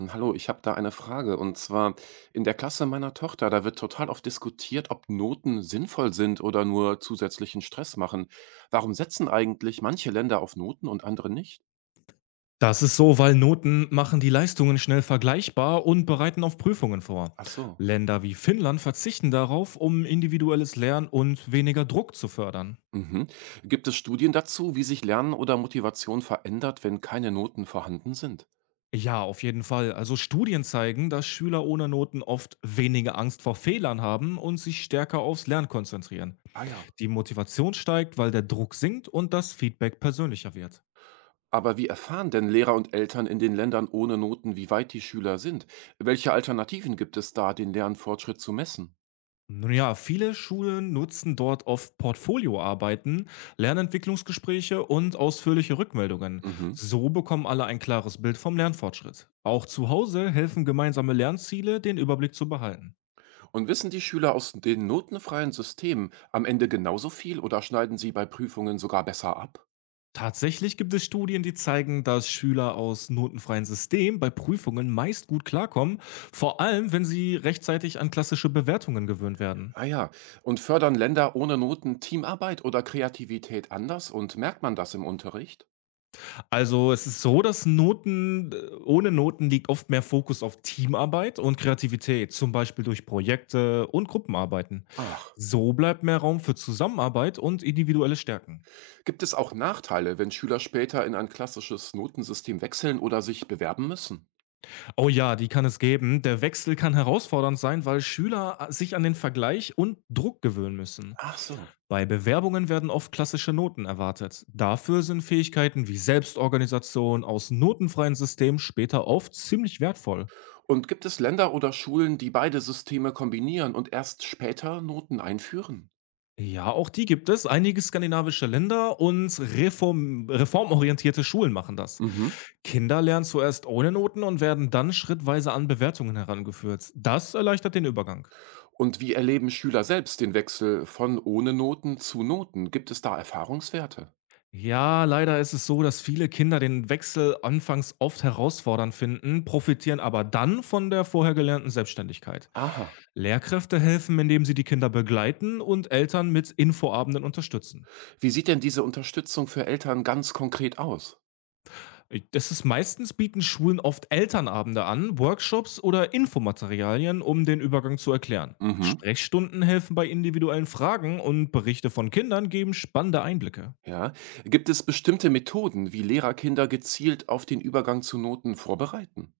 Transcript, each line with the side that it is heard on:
right: Hallo, ich habe da eine Frage. Und zwar in der Klasse meiner Tochter, da wird total oft diskutiert, ob Noten sinnvoll sind oder nur zusätzlichen Stress machen. Warum setzen eigentlich manche Länder auf Noten und andere nicht?
left: Das ist so, weil Noten machen die Leistungen schnell vergleichbar und bereiten auf Prüfungen vor.
right: Ach so.
left: Länder wie Finnland verzichten darauf, um individuelles Lernen und weniger Druck zu fördern.
right: Mhm. Gibt es Studien dazu, wie sich Lernen oder Motivation verändert, wenn keine Noten vorhanden sind?
left: Ja, auf jeden Fall. Also Studien zeigen, dass Schüler ohne Noten oft weniger Angst vor Fehlern haben und sich stärker aufs Lernen konzentrieren.
right: Ah ja.
left: Die Motivation steigt, weil der Druck sinkt und das Feedback persönlicher wird.
right: Aber wie erfahren denn Lehrer und Eltern in den Ländern ohne Noten, wie weit die Schüler sind? Welche Alternativen gibt es da, den Lernfortschritt zu messen?
left: Nun ja, viele Schulen nutzen dort oft Portfolioarbeiten, Lernentwicklungsgespräche und ausführliche Rückmeldungen.
right: Mhm.
left: So bekommen alle ein klares Bild vom Lernfortschritt. Auch zu Hause helfen gemeinsame Lernziele, den Überblick zu behalten.
right: Und wissen die Schüler aus den notenfreien Systemen am Ende genauso viel oder schneiden sie bei Prüfungen sogar besser ab?
left: Tatsächlich gibt es Studien, die zeigen, dass Schüler aus notenfreien Systemen bei Prüfungen meist gut klarkommen, vor allem wenn sie rechtzeitig an klassische Bewertungen gewöhnt werden.
right: Ah ja, und fördern Länder ohne Noten Teamarbeit oder Kreativität anders und merkt man das im Unterricht?
left: Also, es ist so, dass Noten ohne Noten liegt oft mehr Fokus auf Teamarbeit und Kreativität, zum Beispiel durch Projekte und Gruppenarbeiten.
right: Ach,
left: So bleibt mehr Raum für Zusammenarbeit und individuelle Stärken.
right: gibt es auch Nachteile, wenn Schüler später in ein klassisches Notensystem wechseln oder sich bewerben müssen?
left: Oh ja, die kann es geben. Der Wechsel kann herausfordernd sein, weil Schüler sich an den Vergleich und Druck gewöhnen müssen.
right: Ach so.
left: Bei Bewerbungen werden oft klassische Noten erwartet. Dafür sind Fähigkeiten wie Selbstorganisation aus notenfreien Systemen später oft ziemlich wertvoll.
right: Und gibt es Länder oder Schulen, die beide Systeme kombinieren und erst später Noten einführen?
left: Ja, auch die gibt es. Einige skandinavische Länder und reformorientierte Schulen machen das.
right: Mhm.
left: Kinder lernen zuerst ohne Noten und werden dann schrittweise an Bewertungen herangeführt. Das erleichtert den Übergang.
right: Und wie erleben Schüler selbst den Wechsel von ohne Noten zu Noten? Gibt es da Erfahrungswerte?
left: Ja, leider ist es so, dass viele Kinder den Wechsel anfangs oft herausfordernd finden, profitieren aber dann von der vorher gelernten Selbstständigkeit.
right: Aha.
left: Lehrkräfte helfen, indem sie die Kinder begleiten und Eltern mit Infoabenden unterstützen.
right: Wie sieht denn diese Unterstützung für Eltern ganz konkret aus?
left: Das ist Meistens bieten Schulen oft Elternabende an, Workshops oder Infomaterialien, um den Übergang zu erklären.
right: Mhm.
left: Sprechstunden helfen bei individuellen Fragen und Berichte von Kindern geben spannende Einblicke.
right: Ja. Gibt es bestimmte Methoden, wie Lehrer Kinder gezielt auf den Übergang zu Noten vorbereiten?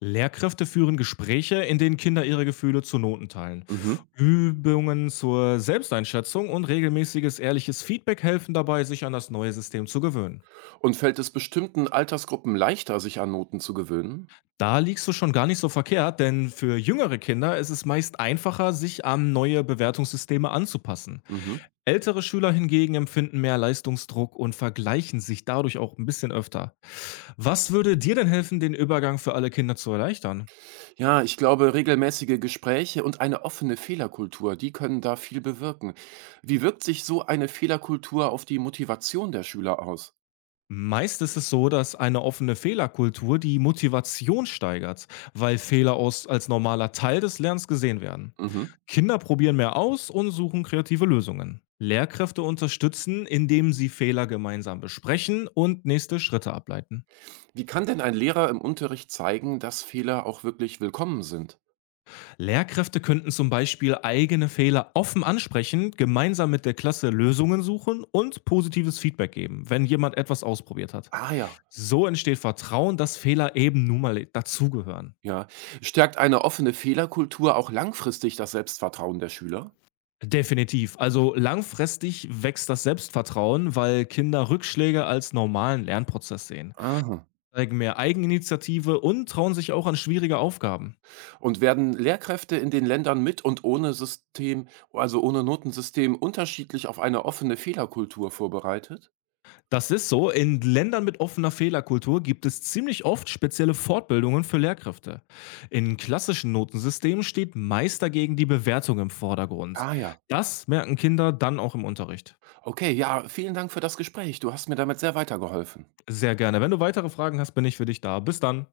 left: Lehrkräfte führen Gespräche, in denen Kinder ihre Gefühle zu Noten teilen.
right: Mhm.
left: Übungen zur Selbsteinschätzung und regelmäßiges ehrliches Feedback helfen dabei, sich an das neue System zu gewöhnen.
right: Und fällt es bestimmten Altersgruppen leichter, sich an Noten zu gewöhnen?
left: Da liegst du schon gar nicht so verkehrt, denn für jüngere Kinder ist es meist einfacher, sich an neue Bewertungssysteme anzupassen.
right: Mhm.
left: Ältere Schüler hingegen empfinden mehr Leistungsdruck und vergleichen sich dadurch auch ein bisschen öfter. Was würde dir denn helfen, den Übergang für alle Kinder zu erleichtern?
right: Ja, ich glaube, regelmäßige Gespräche und eine offene Fehlerkultur, die können da viel bewirken. Wie wirkt sich so eine Fehlerkultur auf die Motivation der Schüler aus?
left: Meist ist es so, dass eine offene Fehlerkultur die Motivation steigert, weil Fehler aus als normaler Teil des Lernens gesehen werden.
right: Mhm.
left: Kinder probieren mehr aus und suchen kreative Lösungen. Lehrkräfte unterstützen, indem sie Fehler gemeinsam besprechen und nächste Schritte ableiten.
right: Wie kann denn ein Lehrer im Unterricht zeigen, dass Fehler auch wirklich willkommen sind?
left: Lehrkräfte könnten zum Beispiel eigene Fehler offen ansprechen, gemeinsam mit der Klasse Lösungen suchen und positives Feedback geben, wenn jemand etwas ausprobiert hat.
right: Ah ja,
left: So entsteht Vertrauen, dass Fehler eben nun mal dazugehören.
right: ja. Stärkt eine offene Fehlerkultur auch langfristig das Selbstvertrauen der Schüler?
left: Definitiv. Also langfristig wächst das Selbstvertrauen, weil Kinder Rückschläge als normalen Lernprozess sehen,
right: Aha.
left: zeigen mehr Eigeninitiative und trauen sich auch an schwierige Aufgaben.
right: Und werden Lehrkräfte in den Ländern mit und ohne System, also ohne Notensystem, unterschiedlich auf eine offene Fehlerkultur vorbereitet?
left: Das ist so. In Ländern mit offener Fehlerkultur gibt es ziemlich oft spezielle Fortbildungen für Lehrkräfte. In klassischen Notensystemen steht meist dagegen die Bewertung im Vordergrund.
right: Ah ja.
left: Das merken Kinder dann auch im Unterricht.
right: Okay, ja, vielen Dank für das Gespräch. Du hast mir damit sehr weitergeholfen.
left: Sehr gerne. Wenn du weitere Fragen hast, bin ich für dich da. Bis dann.